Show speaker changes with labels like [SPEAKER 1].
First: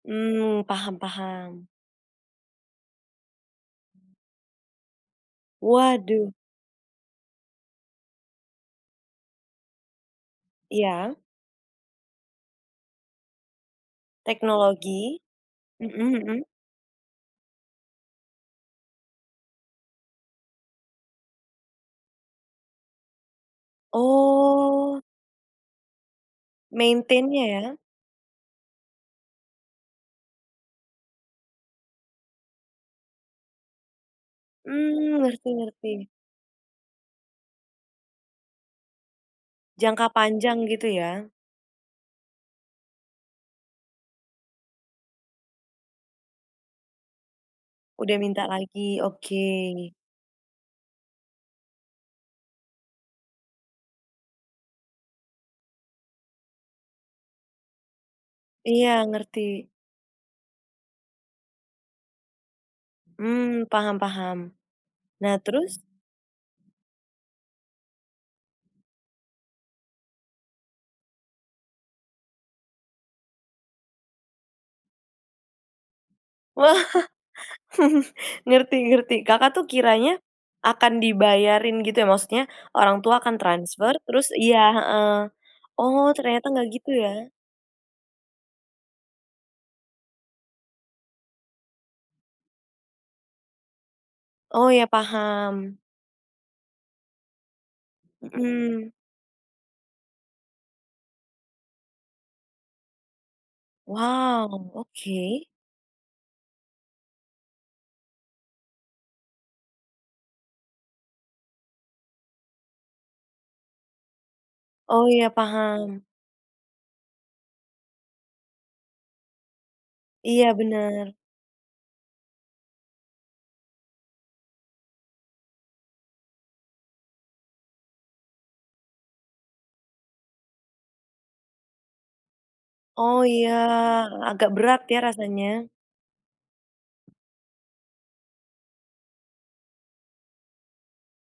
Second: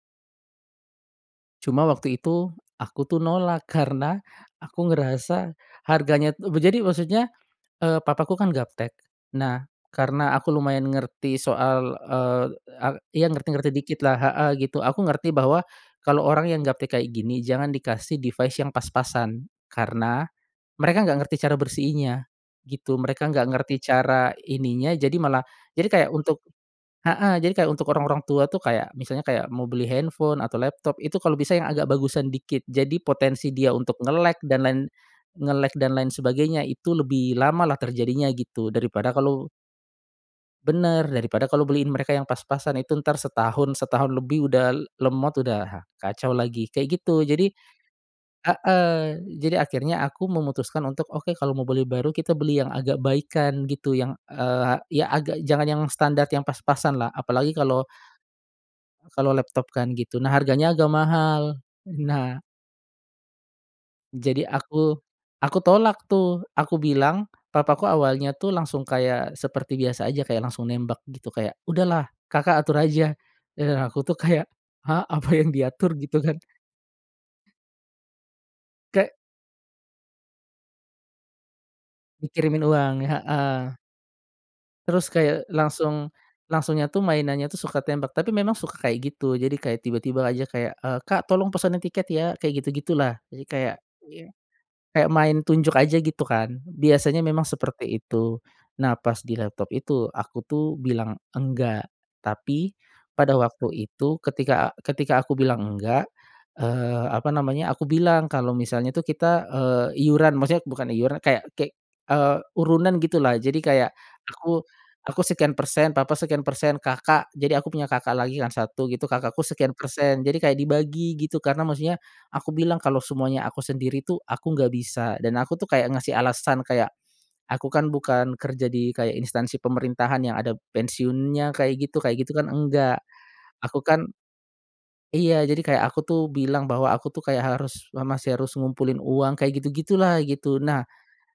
[SPEAKER 1] Mmm, paham paham.
[SPEAKER 2] Cuma waktu itu aku tuh nolak karena aku ngerasa
[SPEAKER 1] Waduh.
[SPEAKER 2] harganya tuh b jadi maksudnya, eee, papaku kan gaptek. Nah, karena aku lumayan
[SPEAKER 1] Iya?
[SPEAKER 2] ngerti soal, eee, a iya ngerti-ngerti dikitlah heeh, gitu. Aku
[SPEAKER 1] Teknologi?
[SPEAKER 2] ngerti bahwa,
[SPEAKER 1] Mhm
[SPEAKER 2] kalau
[SPEAKER 1] mhm.
[SPEAKER 2] orang yang gaptek kayak gini jangan dikasih device yang pas-pasan karena mereka nggak ngerti cara bersihinnya, gitu. Mereka nggak ngerti cara ininya,
[SPEAKER 1] Oh.
[SPEAKER 2] jadi malah jadi kayak untuk heeh,
[SPEAKER 1] Maintain-nya
[SPEAKER 2] jadi kayak
[SPEAKER 1] ya?
[SPEAKER 2] untuk orang-orang tua tuh kayak misalnya kayak mau beli handphone atau laptop, itu kalau bisa yang agak bagusan dikit. Jadi potensi dia untuk nge-lag dan lain
[SPEAKER 1] Mmm, ngerti
[SPEAKER 2] nge-lag dan
[SPEAKER 1] ngerti.
[SPEAKER 2] lain sebagainya, itu lebih lamalah terjadinya gitu, daripada kalau
[SPEAKER 1] Jangka panjang, gitu
[SPEAKER 2] Benar.
[SPEAKER 1] ya?
[SPEAKER 2] Daripada kalau beliin mereka yang pas-pasan, itu entar setahun setahun lebih udah l lemot udah kacau lagi, kayak gitu. Jadi
[SPEAKER 1] Udah minta lagi.
[SPEAKER 2] heeh, jadi
[SPEAKER 1] Oke.
[SPEAKER 2] akhirnya aku memutuskan untuk, "Oke kalau mau beli baru, kita beli yang agak baikan." gitu yang, eee, ya agak jangan yang standar yang pas-pasanlah, apalagi kalau
[SPEAKER 1] Iya,
[SPEAKER 2] kalau laptop
[SPEAKER 1] ngerti.
[SPEAKER 2] kan, gitu, nah harganya agak mahal. Nah
[SPEAKER 1] Mmm, paham paham.
[SPEAKER 2] Jadi aku
[SPEAKER 1] Nah,
[SPEAKER 2] aku
[SPEAKER 1] terus?
[SPEAKER 2] tolak tuh. Aku bilang, papaku awalnya tuh langsung kayak seperti biasa aja, kayak langsung nembak gitu kayak, "Udahlah kakak atur aja." Eee, aku tuh kayak, "Hah? Apa yang diatur?" Gitu kan.
[SPEAKER 1] Wah, ngerti ngerti.
[SPEAKER 2] Kayak
[SPEAKER 1] Kakak tuh kiranya akan dibayarin gitu ya? Maksudnya
[SPEAKER 2] Dikirimin uang,
[SPEAKER 1] orang tua akan
[SPEAKER 2] heeh.
[SPEAKER 1] transfer, terus iya,
[SPEAKER 2] Terus
[SPEAKER 1] heeh.
[SPEAKER 2] kayak,
[SPEAKER 1] Oh,
[SPEAKER 2] langsung
[SPEAKER 1] ternyata nggak gitu
[SPEAKER 2] langsungnya tuh
[SPEAKER 1] ya?
[SPEAKER 2] mainannya tuh suka tembak, tapi memang suka kayak gitu, jadi kayak tiba-tiba aja kayak, eee, "Kak, tolong pesenin tiket ya." kayak gitu-gitulah. Jadi kayak, iya
[SPEAKER 1] Oh, iya
[SPEAKER 2] kayak main tunjuk
[SPEAKER 1] paham.
[SPEAKER 2] aja gitu kan, biasanya memang seperti itu.
[SPEAKER 1] Mhm.
[SPEAKER 2] Nah pas di laptop itu, aku tuh bilang "Enggak." Tapi pada waktu itu, ketika
[SPEAKER 1] Wow.
[SPEAKER 2] ketika aku
[SPEAKER 1] Oke.
[SPEAKER 2] bilang "Enggak." Eee, apa namanya, aku bilang kalau misalnya tuh kita, eee, iuran maksudnya bukan iuran kayak kek eee, urunan, gitulah. Jadi kayak, aku
[SPEAKER 1] Oh,
[SPEAKER 2] aku
[SPEAKER 1] iya
[SPEAKER 2] sekian persen,
[SPEAKER 1] paham.
[SPEAKER 2] papa sekian persen, kakak jadi aku punya kakak lagi kan 1 gitu, kakakku sekian persen. Jadi
[SPEAKER 1] Iya,
[SPEAKER 2] kayak
[SPEAKER 1] benar.
[SPEAKER 2] dibagi gitu karena maksudnya, aku bilang, "Kalau semuanya aku sendiri tuh, aku nggak bisa." dan aku tuh kayak ngasih alasan kayak, "Aku kan bukan kerja di kayak instansi pemerintahan yang ada pensiunnya, kayak gitu kayak gitu kan, enggak.
[SPEAKER 1] Oh, iya,
[SPEAKER 2] Aku kan"
[SPEAKER 1] agak berat ya
[SPEAKER 2] Iya. Jadi
[SPEAKER 1] rasanya?
[SPEAKER 2] kayak aku tuh bilang, bahwa "Aku tuh kayak harus, me masih harus ngumpulin uang." Kayak gitu-gitulah gitu. Nah